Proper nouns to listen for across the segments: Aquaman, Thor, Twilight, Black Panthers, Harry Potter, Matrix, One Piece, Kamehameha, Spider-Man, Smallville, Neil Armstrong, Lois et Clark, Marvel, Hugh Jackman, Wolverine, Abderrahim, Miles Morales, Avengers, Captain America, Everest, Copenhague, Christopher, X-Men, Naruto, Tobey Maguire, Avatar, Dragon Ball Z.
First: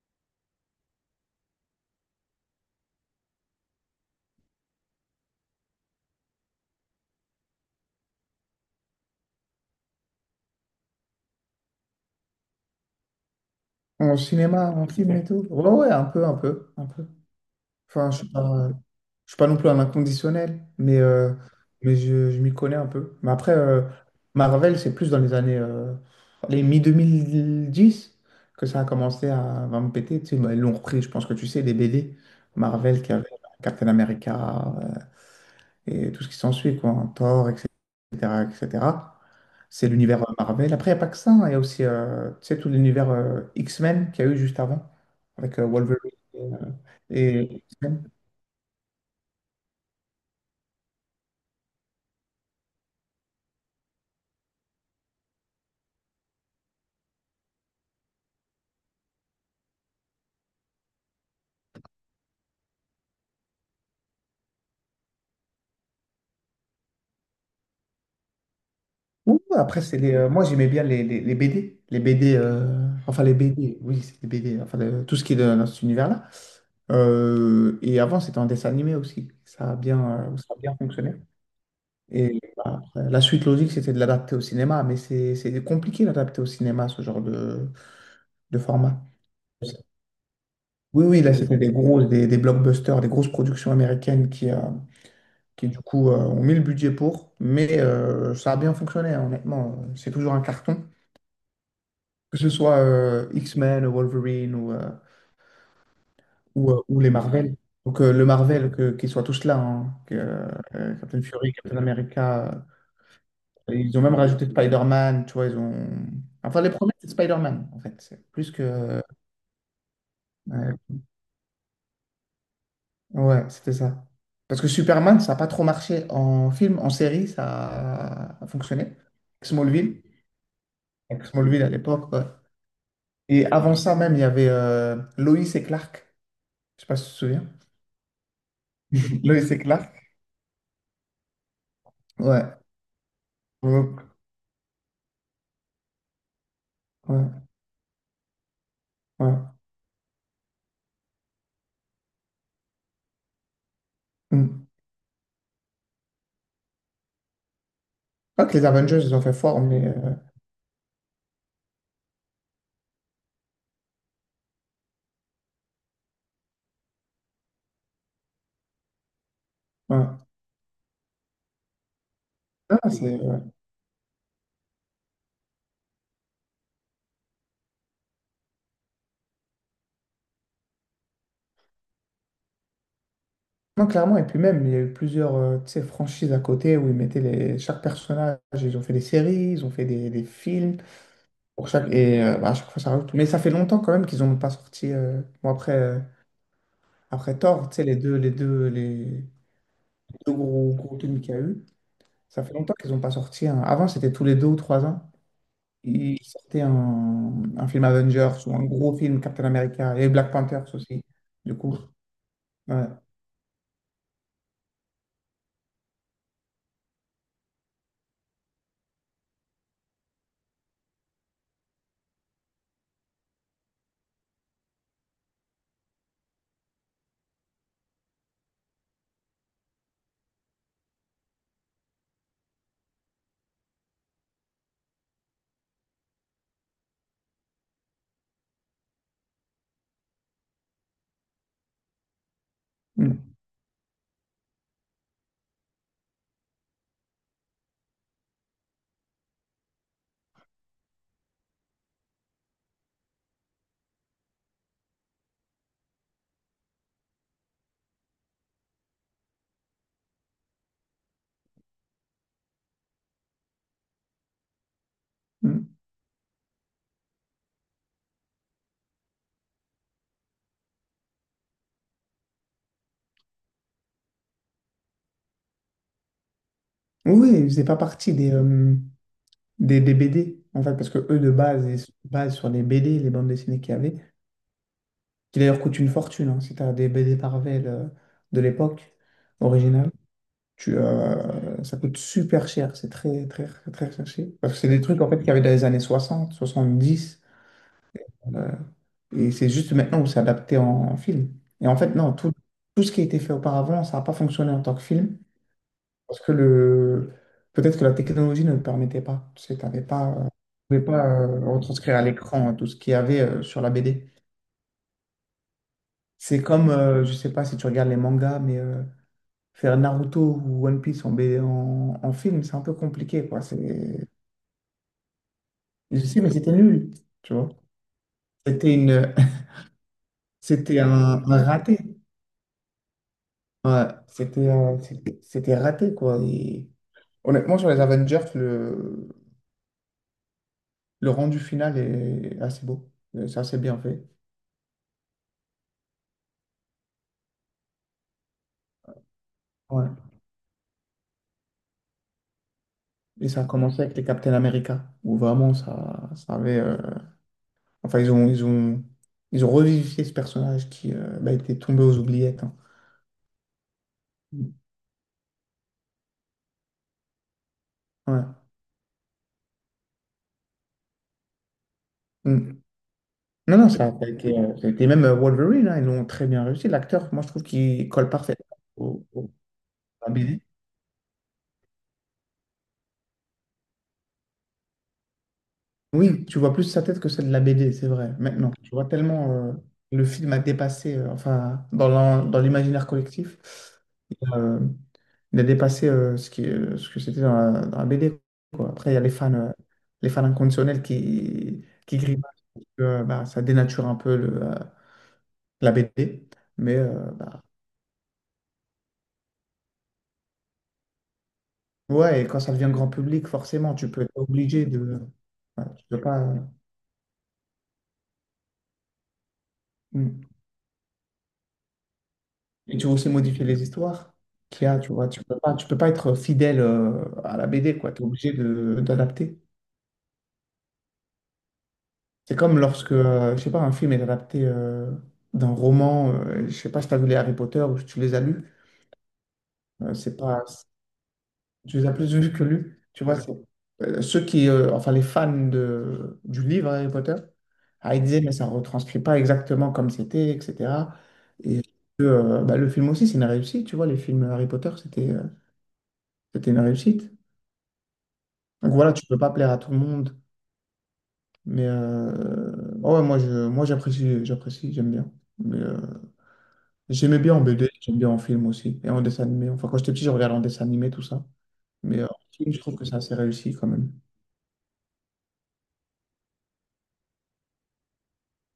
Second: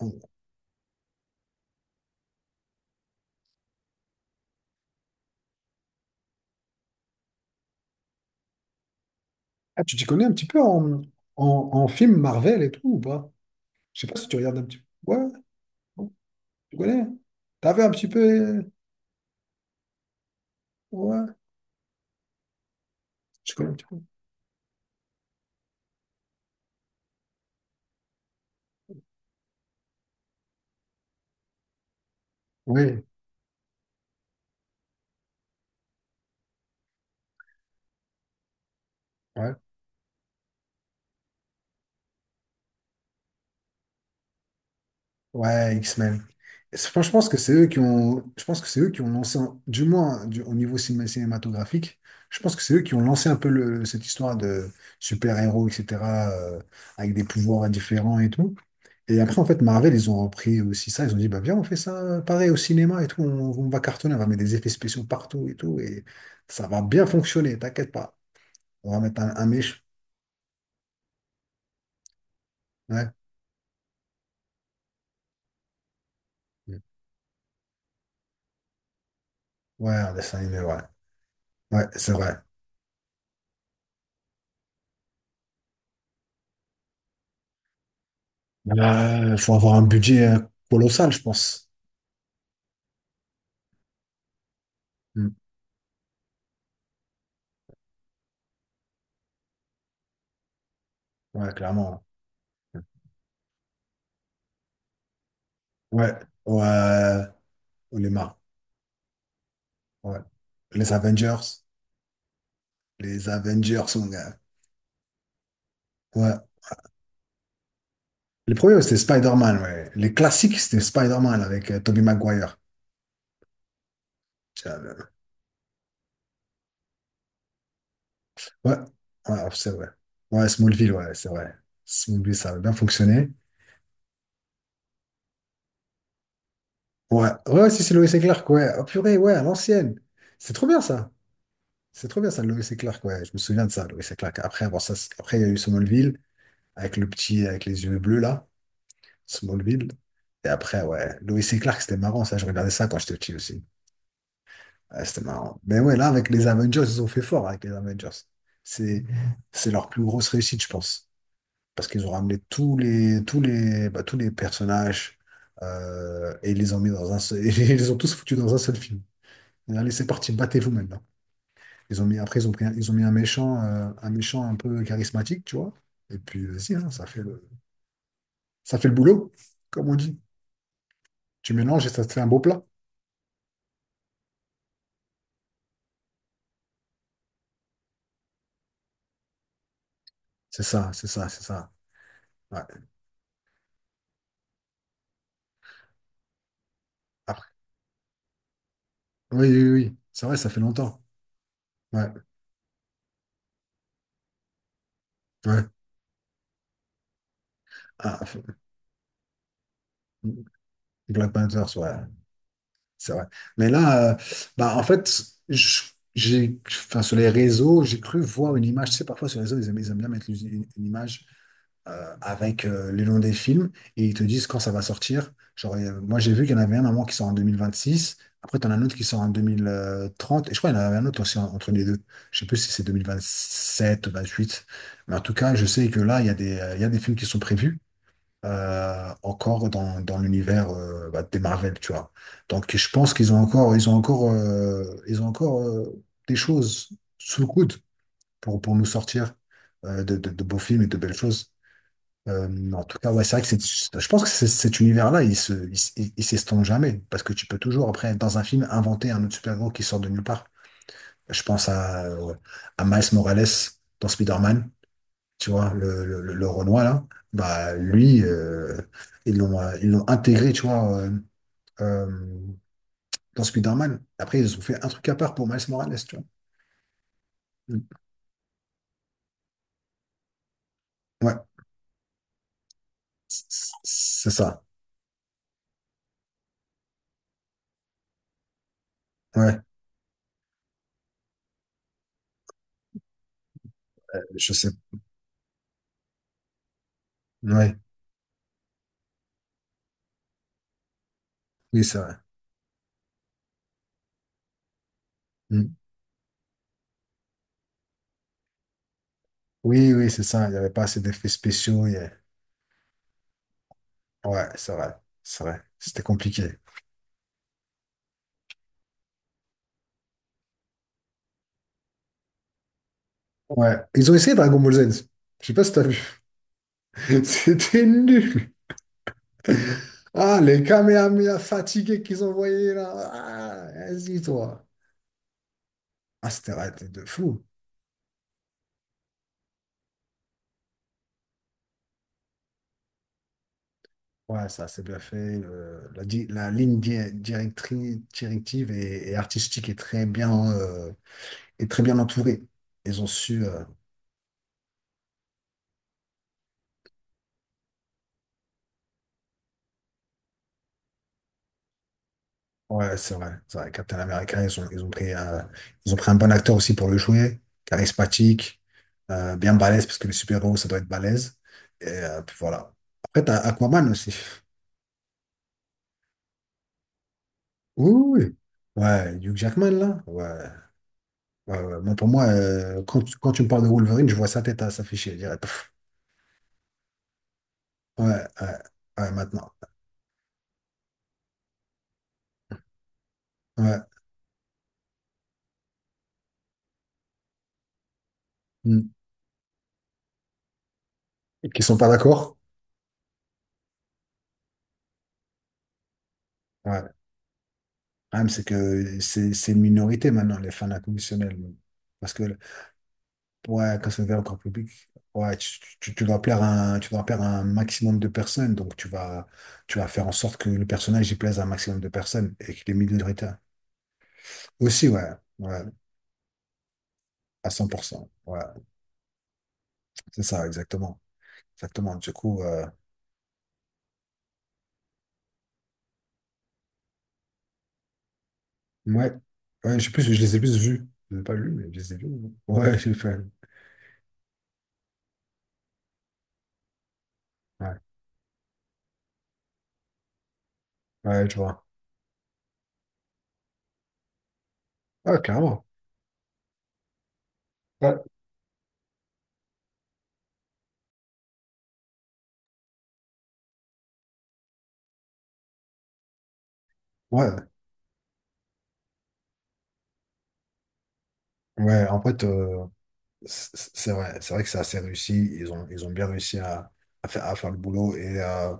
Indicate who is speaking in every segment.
Speaker 1: Ah, tu t'y connais un petit peu en, en, en film Marvel et tout ou pas? Je sais
Speaker 2: En
Speaker 1: pas si tu regardes un
Speaker 2: cinéma,
Speaker 1: petit peu.
Speaker 2: en film et
Speaker 1: Ouais,
Speaker 2: Tout? Ouais, un
Speaker 1: ouais,
Speaker 2: peu, un peu,
Speaker 1: tu
Speaker 2: un
Speaker 1: connais?
Speaker 2: peu.
Speaker 1: T'as vu un petit
Speaker 2: Enfin,
Speaker 1: peu?
Speaker 2: je suis pas non plus un inconditionnel,
Speaker 1: Ouais,
Speaker 2: mais je m'y connais un peu. Mais après,
Speaker 1: tu connais un petit peu.
Speaker 2: Marvel, c'est plus dans les années, les mi 2010 que ça a commencé à me péter. Tu sais, bah, ils l'ont repris, je pense que tu sais, les BD. Marvel
Speaker 1: Oui,
Speaker 2: qui avait Captain America, et tout ce qui s'ensuit, quoi, hein, Thor, etc., etc.
Speaker 1: ouais.
Speaker 2: C'est l'univers Marvel. Après, il n'y a pas que ça, hein, il y a aussi tu sais, tout l'univers X-Men qu'il y a eu juste avant, avec
Speaker 1: Ouais,
Speaker 2: Wolverine
Speaker 1: X-Men. Franchement, je pense que c'est
Speaker 2: et
Speaker 1: eux qui
Speaker 2: X-Men.
Speaker 1: ont, je pense que c'est eux qui ont lancé, au niveau cinématographique, je pense que c'est eux qui ont lancé un peu cette histoire de super-héros, etc., euh, avec des pouvoirs différents et tout. Et après, en fait, Marvel, ils ont repris aussi ça. Ils ont dit, bah, viens, on fait ça pareil au cinéma et tout. On va cartonner, on va mettre des effets spéciaux partout et tout. Et ça va bien fonctionner, t'inquiète pas. On va mettre
Speaker 2: Ouh,
Speaker 1: un méchant.
Speaker 2: après, c'est moi, j'aimais bien les BD. Les BD,
Speaker 1: Ouais,
Speaker 2: enfin les BD, oui, c'est les BD, enfin le- Tout ce qui est de- dans cet univers-là. Et avant, c'était en dessin animé aussi.
Speaker 1: ouais, un dessin
Speaker 2: Ça a
Speaker 1: animé,
Speaker 2: bien
Speaker 1: ouais.
Speaker 2: fonctionné.
Speaker 1: Ouais, c'est vrai.
Speaker 2: Et bah, après, la suite logique, c'était de l'adapter au cinéma, mais c'est compliqué d'adapter au cinéma ce genre de format.
Speaker 1: Il faut avoir un budget
Speaker 2: Oui,
Speaker 1: colossal, je
Speaker 2: oui, là, c'était
Speaker 1: pense.
Speaker 2: des grosses, des blockbusters, des grosses productions américaines
Speaker 1: Mm.
Speaker 2: qui du coup, ont mis le budget pour. Mais ça a bien fonctionné, hein, honnêtement. C'est toujours un carton,
Speaker 1: Ouais, clairement.
Speaker 2: que ce soit X-Men, Wolverine
Speaker 1: Ouais.
Speaker 2: ou les
Speaker 1: Ouais.
Speaker 2: Marvel. Donc,
Speaker 1: On est
Speaker 2: le
Speaker 1: marre.
Speaker 2: Marvel, que, qu'ils soient tous là, hein, que,
Speaker 1: Ouais. Les
Speaker 2: Captain Fury,
Speaker 1: Avengers.
Speaker 2: Captain America,
Speaker 1: Les Avengers,
Speaker 2: ils ont
Speaker 1: mon
Speaker 2: même
Speaker 1: gars.
Speaker 2: rajouté Spider-Man, tu vois, ils ont...
Speaker 1: Ouais.
Speaker 2: Enfin, les premiers, c'est Spider-Man, en fait. C'est plus
Speaker 1: Les premiers, c'était
Speaker 2: que...
Speaker 1: Spider-Man, ouais. Les classiques,
Speaker 2: euh,
Speaker 1: c'était Spider-Man avec Tobey Maguire.
Speaker 2: Ouais, c'était ça. Parce que
Speaker 1: J'avais-
Speaker 2: Superman, ça n'a pas trop marché en film, en série, ça a
Speaker 1: Ouais.
Speaker 2: fonctionné.
Speaker 1: Ouais, c'est vrai.
Speaker 2: Smallville,
Speaker 1: Ouais, Smallville, ouais,
Speaker 2: avec
Speaker 1: c'est vrai.
Speaker 2: Smallville à l'époque. Ouais.
Speaker 1: Smallville, ça avait bien fonctionné.
Speaker 2: Et avant ça même, il y avait Lois et Clark. Je sais pas si tu te
Speaker 1: Ouais.
Speaker 2: souviens.
Speaker 1: Ouais, si c'est Lois et Clark, ouais. Oh, purée, ouais, à
Speaker 2: Lois et Clark.
Speaker 1: l'ancienne. C'est trop bien, ça. C'est trop bien, ça,
Speaker 2: Ouais.
Speaker 1: Lois et Clark, ouais. Je me souviens de
Speaker 2: Ouais,
Speaker 1: ça, Lois et Clark. Après, avoir ça, après, il y a eu Smallville. Avec le
Speaker 2: ouais.
Speaker 1: petit, avec les yeux bleus, là,
Speaker 2: Ouais.
Speaker 1: Smallville. Et après, ouais, Lois et Clark, c'était marrant, ça, je regardais ça quand j'étais petit aussi.
Speaker 2: Hmm.
Speaker 1: Ouais, c'était marrant. Mais ouais, là, avec les Avengers, ils ont fait fort avec les Avengers.
Speaker 2: Pas que les Avengers,
Speaker 1: C'est,
Speaker 2: ils ont fait fort,
Speaker 1: c'est
Speaker 2: mais...
Speaker 1: leur plus grosse réussite, je pense. Parce qu'ils ont ramené tous les personnages et ils les ont mis dans un seul, et ils les ont tous foutus dans un seul film. Et allez, c'est
Speaker 2: ouais.
Speaker 1: parti, battez-vous maintenant. Ils ont mis, après, ils ont mis un
Speaker 2: Ouais.
Speaker 1: méchant, un méchant un peu charismatique, tu vois. Et puis, vas-y, hein, ça fait ça fait le boulot, comme on dit. Tu mélanges et ça te fait un beau plat.
Speaker 2: Non, clairement. Et puis même, il y a eu plusieurs tu sais, franchises à côté où ils mettaient les... chaque personnage. Ils ont fait des séries, ils ont fait des
Speaker 1: C'est
Speaker 2: films.
Speaker 1: ça, c'est ça, c'est
Speaker 2: Pour
Speaker 1: ça.
Speaker 2: chaque... Et bah, à
Speaker 1: Ouais.
Speaker 2: chaque fois, ça rajoute. Mais ça fait longtemps quand même qu'ils n'ont pas sorti. Bon, après, après
Speaker 1: Après.
Speaker 2: Thor, tu sais, les
Speaker 1: Oui, oui, oui. C'est
Speaker 2: deux
Speaker 1: vrai, ça fait
Speaker 2: gros, gros
Speaker 1: longtemps.
Speaker 2: films qu'il y a eu,
Speaker 1: Ouais,
Speaker 2: ça fait longtemps qu'ils n'ont pas sorti. Avant, c'était tous les deux ou trois ans.
Speaker 1: ouais.
Speaker 2: Ils sortaient un film
Speaker 1: Ah,
Speaker 2: Avengers
Speaker 1: f-
Speaker 2: ou un gros film Captain America et Black Panthers aussi,
Speaker 1: Black
Speaker 2: du
Speaker 1: Panthers,
Speaker 2: coup.
Speaker 1: ouais,
Speaker 2: Ouais.
Speaker 1: c'est vrai. Mais là, bah, en fait, je- J'ai, enfin, sur les réseaux, j'ai cru voir une image. Tu sais, parfois sur les réseaux, ils aiment bien mettre une image avec le nom des films et ils te disent quand ça va sortir. Genre, moi, j'ai vu qu'il y en avait un à moi qui sort en 2026. Après, tu en as un autre qui sort en 2030. Et je crois qu'il y en avait un autre aussi en- entre les deux. Je sais plus si c'est 2027 ou 28. Mais en tout cas, je sais que là, il y a des films qui sont prévus encore dans l'univers des Marvel, tu vois. Donc, je pense qu'ils
Speaker 2: Mm.
Speaker 1: ont encore, ils ont encore des choses sous le coude pour nous sortir de beaux films et de belles choses. En tout cas, ouais, c'est vrai que je pense que cet univers-là, il se, il, s- il s'estompe jamais. Parce que tu peux toujours, après, dans un film, inventer un autre super-héros qui sort de nulle part. Je pense à Miles Morales dans Spider-Man, tu
Speaker 2: Mm.
Speaker 1: vois, le Renoir, là. Bah, lui, ils l'ont intégré, tu vois, euh, dans Spider-Man. Après, ils ont fait un truc à part pour Miles Morales, tu vois.
Speaker 2: Oui, ils faisaient pas
Speaker 1: Mm.
Speaker 2: partie des, des BD, en fait, parce que eux, de
Speaker 1: Ouais,
Speaker 2: base, ils se basent sur les BD, les bandes dessinées qu'il y avait.
Speaker 1: c'est ça.
Speaker 2: Qui d'ailleurs coûte une fortune, hein. Si tu as des BD Marvel de l'époque
Speaker 1: Ouais,
Speaker 2: originale, ça coûte super cher. C'est très, très, très recherché.
Speaker 1: Je
Speaker 2: Parce que
Speaker 1: sais.
Speaker 2: c'est des trucs en fait, qu'il y avait dans les années 60, 70.
Speaker 1: Ouais,
Speaker 2: euh, et c'est juste maintenant où c'est adapté en, en film. Et en
Speaker 1: oui,
Speaker 2: fait,
Speaker 1: c'est
Speaker 2: non,
Speaker 1: vrai.
Speaker 2: tout, tout ce qui a été fait auparavant, ça n'a pas fonctionné en tant que film.
Speaker 1: Mm.
Speaker 2: Parce que le... peut-être que la technologie ne le permettait pas. Tu sais, t'avais
Speaker 1: Oui, oui,
Speaker 2: pas,
Speaker 1: c'est
Speaker 2: tu
Speaker 1: ça. Il n'y avait
Speaker 2: pouvais
Speaker 1: pas assez
Speaker 2: pas
Speaker 1: d'effets spéciaux.
Speaker 2: retranscrire à l'écran tout ce qu'il y avait sur la BD.
Speaker 1: Ouais, c'est vrai. C'est vrai. C'était
Speaker 2: C'est
Speaker 1: compliqué.
Speaker 2: comme, je sais pas si tu regardes les mangas, mais faire Naruto ou One Piece en film, c'est un peu compliqué, quoi.
Speaker 1: Ouais. Ils ont essayé Dragon Ball Z. Je sais pas si t'as vu.
Speaker 2: Je sais, mais c'était nul, tu vois.
Speaker 1: C'était nul.
Speaker 2: C'était une...
Speaker 1: Ah, les
Speaker 2: c'était
Speaker 1: Kamehameha
Speaker 2: un raté.
Speaker 1: fatigués qu'ils envoyaient là. Ah,
Speaker 2: Ouais,
Speaker 1: vas-y,
Speaker 2: c'était
Speaker 1: toi.
Speaker 2: un- c'était C'était raté, quoi.
Speaker 1: Ah, c'était
Speaker 2: Et
Speaker 1: raté de fou.
Speaker 2: honnêtement, sur les Avengers, le rendu final est assez beau. C'est assez bien fait.
Speaker 1: Ouais, ça, c'est bien fait. La ligne directrice, directive et artistique
Speaker 2: Ouais.
Speaker 1: est très bien entourée. Ils ont
Speaker 2: Et ça
Speaker 1: su.
Speaker 2: a commencé avec les Captain America, où vraiment, ça avait... Enfin, ils ont revivifié ce personnage qui bah, était tombé aux oubliettes, hein.
Speaker 1: Ouais, c'est vrai. C'est vrai. Captain America,
Speaker 2: Mm.
Speaker 1: ils ont pris un bon acteur aussi pour le jouer,
Speaker 2: Ouais.
Speaker 1: charismatique, bien balèze, parce que les super-héros, ça doit être balèze. Et puis
Speaker 2: Mm.
Speaker 1: voilà. Après, t'as
Speaker 2: Non, non,
Speaker 1: Aquaman aussi.
Speaker 2: ça a été même Wolverine, hein, ils l'ont très bien réussi. L'acteur, moi, je trouve qu'il
Speaker 1: Oui,
Speaker 2: colle
Speaker 1: oui,
Speaker 2: parfaitement
Speaker 1: oui.
Speaker 2: au,
Speaker 1: Ouais,
Speaker 2: au-
Speaker 1: Hugh Jackman, là.
Speaker 2: à la
Speaker 1: Ouais.
Speaker 2: BD.
Speaker 1: Ouais, ouais. Moi, pour moi, quand tu me parles de Wolverine, je vois sa tête à s'afficher. Je dirais, pff.
Speaker 2: Oui, tu vois plus sa tête que celle de la BD, c'est vrai.
Speaker 1: Ouais,
Speaker 2: Maintenant,
Speaker 1: ouais,
Speaker 2: tu vois
Speaker 1: ouais,
Speaker 2: tellement
Speaker 1: maintenant.
Speaker 2: le film a dépassé, enfin, dans l'imaginaire collectif,
Speaker 1: Ouais.
Speaker 2: il a, euh, il a dépassé ce que c'était dans la BD, quoi.
Speaker 1: Hmm.
Speaker 2: Après, il y a les fans inconditionnels
Speaker 1: Et qu'ils sont pas
Speaker 2: qui
Speaker 1: d'accord?
Speaker 2: gribouillent que bah, ça dénature un peu la BD. Mais
Speaker 1: Ouais. Le
Speaker 2: euh, bah,
Speaker 1: problème, c'est que c'est une minorité maintenant, les fans inconditionnels. Parce
Speaker 2: Ouais,
Speaker 1: que
Speaker 2: et quand ça devient grand public, forcément,
Speaker 1: Ouais, quand
Speaker 2: tu
Speaker 1: c'est
Speaker 2: peux être
Speaker 1: ouvert au grand
Speaker 2: obligé
Speaker 1: public,
Speaker 2: de.
Speaker 1: ouais,
Speaker 2: Voilà, tu peux
Speaker 1: tu
Speaker 2: pas.
Speaker 1: dois plaire à un, tu dois plaire à un maximum de personnes, donc tu vas faire en
Speaker 2: Mm.
Speaker 1: sorte que le personnage y plaise à un maximum de personnes et qu'il est
Speaker 2: Et tu veux aussi
Speaker 1: minoritaire.
Speaker 2: modifier les histoires qu'il y a,
Speaker 1: Aussi,
Speaker 2: tu
Speaker 1: ouais,
Speaker 2: vois.
Speaker 1: ouais,
Speaker 2: Tu peux pas être fidèle à la
Speaker 1: à cent
Speaker 2: BD,
Speaker 1: pour
Speaker 2: quoi. Tu es
Speaker 1: cent
Speaker 2: obligé
Speaker 1: Ouais,
Speaker 2: de d'adapter.
Speaker 1: c'est ça, exactement. Exactement. Du
Speaker 2: C'est
Speaker 1: coup,
Speaker 2: comme lorsque, je sais pas, un film est adapté d'un roman. Je sais pas si tu as vu les Harry Potter ou si tu les as lus.
Speaker 1: ouais, ouais, je sais plus,
Speaker 2: C'est
Speaker 1: je les ai
Speaker 2: pas,
Speaker 1: plus vus. Je les ai pas lus, mais je
Speaker 2: tu les
Speaker 1: les
Speaker 2: as
Speaker 1: ai vus.
Speaker 2: plus vus que
Speaker 1: Ouais,
Speaker 2: lus.
Speaker 1: j'ai
Speaker 2: Tu vois,
Speaker 1: fait.
Speaker 2: C'est enfin les fans du livre Harry Potter,
Speaker 1: Ouais,
Speaker 2: ah, ils disaient, mais ça ne retranscrit pas exactement comme c'était, etc.
Speaker 1: ouais, je
Speaker 2: Et
Speaker 1: vois.
Speaker 2: bah, le film aussi, c'est une réussite, tu vois, les films Harry Potter, c'était
Speaker 1: Ouais, carrément.
Speaker 2: c'était une réussite.
Speaker 1: Ouais,
Speaker 2: Donc voilà, tu peux pas plaire à tout le monde, mais euh, ouais, ouais, moi j'apprécie, j'apprécie, j'aime bien. Mais, euh, j'aimais bien en
Speaker 1: ouais,
Speaker 2: BD, j'aime bien en film aussi, et en dessin animé. Enfin, quand j'étais petit, je regardais en dessin animé, tout ça.
Speaker 1: ouais, en
Speaker 2: Mais en
Speaker 1: fait.
Speaker 2: film, je trouve que c'est assez réussi quand même.
Speaker 1: C'est vrai que c'est assez réussi. Ils ont bien réussi à faire le boulot. Et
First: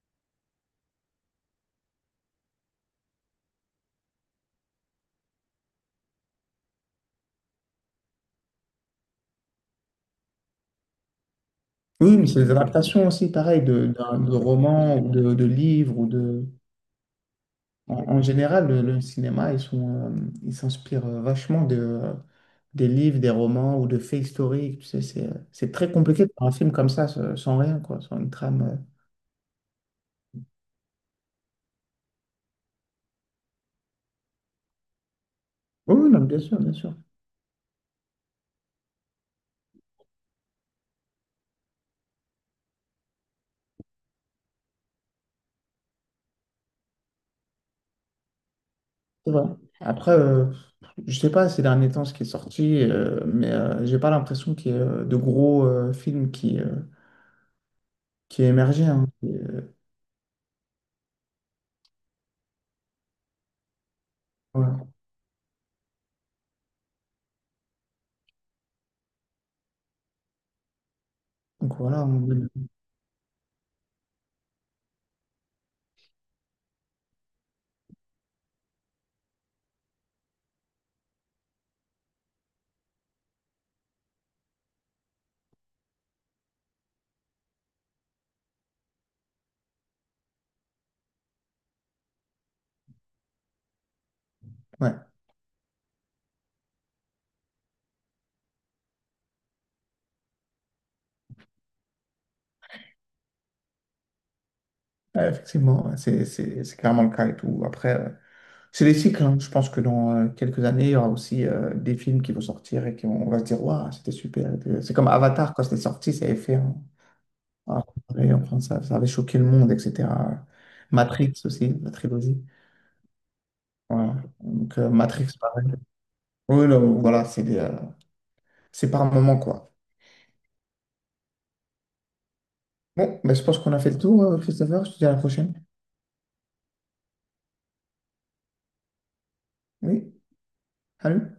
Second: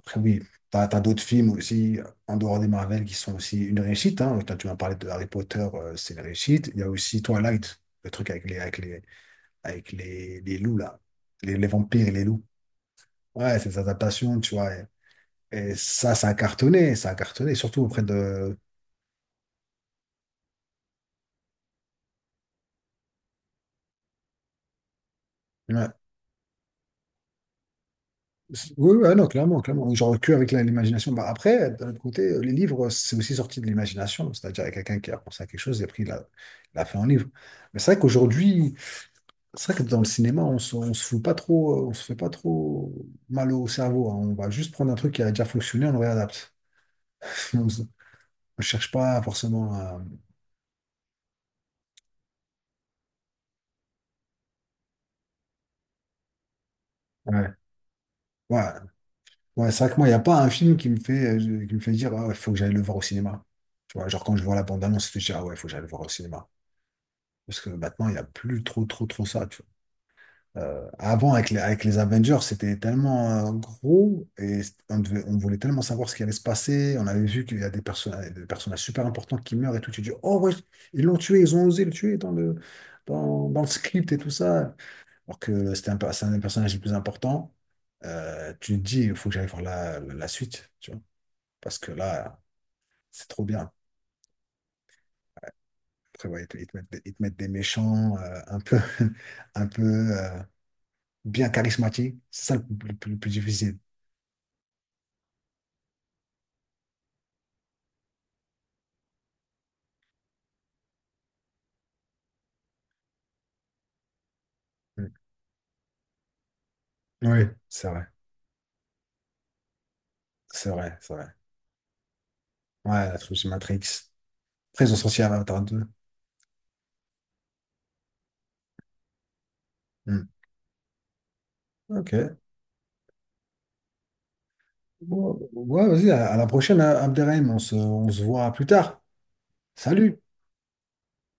Speaker 1: après, oui, t'as d'autres films aussi, en dehors des Marvel, qui sont aussi une réussite. Hein. Toi, tu m'as parlé de Harry Potter, c'est une réussite. Il y a aussi Twilight, le truc avec les loups, là. Les vampires et
Speaker 2: Oui,
Speaker 1: les
Speaker 2: mais
Speaker 1: loups.
Speaker 2: c'est des adaptations aussi,
Speaker 1: Ouais,
Speaker 2: pareil,
Speaker 1: ces
Speaker 2: de
Speaker 1: adaptations, tu vois.
Speaker 2: romans de
Speaker 1: Et
Speaker 2: livres ou
Speaker 1: ça,
Speaker 2: de...
Speaker 1: ça a cartonné, surtout auprès
Speaker 2: En
Speaker 1: de,
Speaker 2: général, le cinéma, ils s'inspirent vachement des livres, des romans ou de faits historiques. Tu sais, c'est
Speaker 1: ouais,
Speaker 2: très compliqué de faire un film comme ça, sans rien, quoi, sans une trame.
Speaker 1: Oui, oui, ah non, clairement, clairement. Genre que avec l'imagination. Bah, après, d'un autre côté, les livres, c'est aussi sorti de l'imagination. C'est-à-dire, il y a quelqu'un qui a pensé à quelque chose et
Speaker 2: Oui,
Speaker 1: pris
Speaker 2: oui, non,
Speaker 1: la,
Speaker 2: bien sûr, bien
Speaker 1: la
Speaker 2: sûr.
Speaker 1: fait en livre. Mais c'est vrai qu'aujourd'hui, c'est vrai que dans le cinéma, on se fout pas trop, on se fait pas trop mal au cerveau. Hein. On va juste prendre un truc qui a déjà fonctionné, on le réadapte. On se- cherche pas
Speaker 2: C'est vrai.
Speaker 1: forcément à-
Speaker 2: Après, je sais pas ces derniers temps ce qui est sorti, j'ai pas l'impression qu'il y ait de gros films
Speaker 1: Ouais.
Speaker 2: qui aient
Speaker 1: Ouais,
Speaker 2: émergé, hein.
Speaker 1: ouais, c'est vrai que moi, il n'y a pas un film qui me fait dire, ah, il faut que j'aille le voir au cinéma. Tu vois, genre quand je vois la
Speaker 2: Voilà.
Speaker 1: bande-annonce, je me dis, ah ouais, il faut que j'aille le voir au cinéma. Parce que maintenant, il n'y a plus trop, trop, trop ça, tu vois. Avant, avec
Speaker 2: Donc
Speaker 1: les
Speaker 2: voilà. on-
Speaker 1: Avengers, c'était tellement gros et on voulait tellement savoir ce qui allait se passer. On avait vu qu'il y a des personnages super importants qui meurent et tout. Tu dis, oh ouais, ils l'ont tué, ils ont osé le tuer dans dans le script et tout ça. Alors que c'était c'est un des personnages les plus importants. Tu te dis, il faut que j'aille voir la suite, tu vois. Parce que là, c'est trop bien.
Speaker 2: Ouais.
Speaker 1: Après, ouais, ils te mettent des méchants un peu. Bien charismatique. C'est ça le plus difficile.
Speaker 2: Ouais, effectivement, ouais, c'est clairement le cas et tout. Après, c'est les cycles, hein. Je pense que dans quelques années, il y aura aussi des films qui vont sortir et qui vont, on va se dire, waouh, c'était super. C'est comme
Speaker 1: Mm.
Speaker 2: Avatar, quand c'était sorti, ça avait fait
Speaker 1: Oui,
Speaker 2: un
Speaker 1: c'est vrai.
Speaker 2: vrai, enfin, ça avait choqué le monde, etc.
Speaker 1: C'est vrai, c'est vrai.
Speaker 2: Matrix aussi, la trilogie.
Speaker 1: Ouais, la trilogie Matrix.
Speaker 2: Voilà. Donc,
Speaker 1: Après, ils ont sorti
Speaker 2: Matrix,
Speaker 1: Avatar
Speaker 2: pareil.
Speaker 1: 2.
Speaker 2: Oui, là, voilà, c'est par moment, quoi.
Speaker 1: Mm. Ok.
Speaker 2: Bon, mais je pense qu'on a fait le tour, Christopher. Je te dis à la
Speaker 1: Bon,
Speaker 2: prochaine.
Speaker 1: ouais, vas-y, à la prochaine, hein, Abderrahim. On se voit plus tard.
Speaker 2: Oui,
Speaker 1: Salut!
Speaker 2: salut.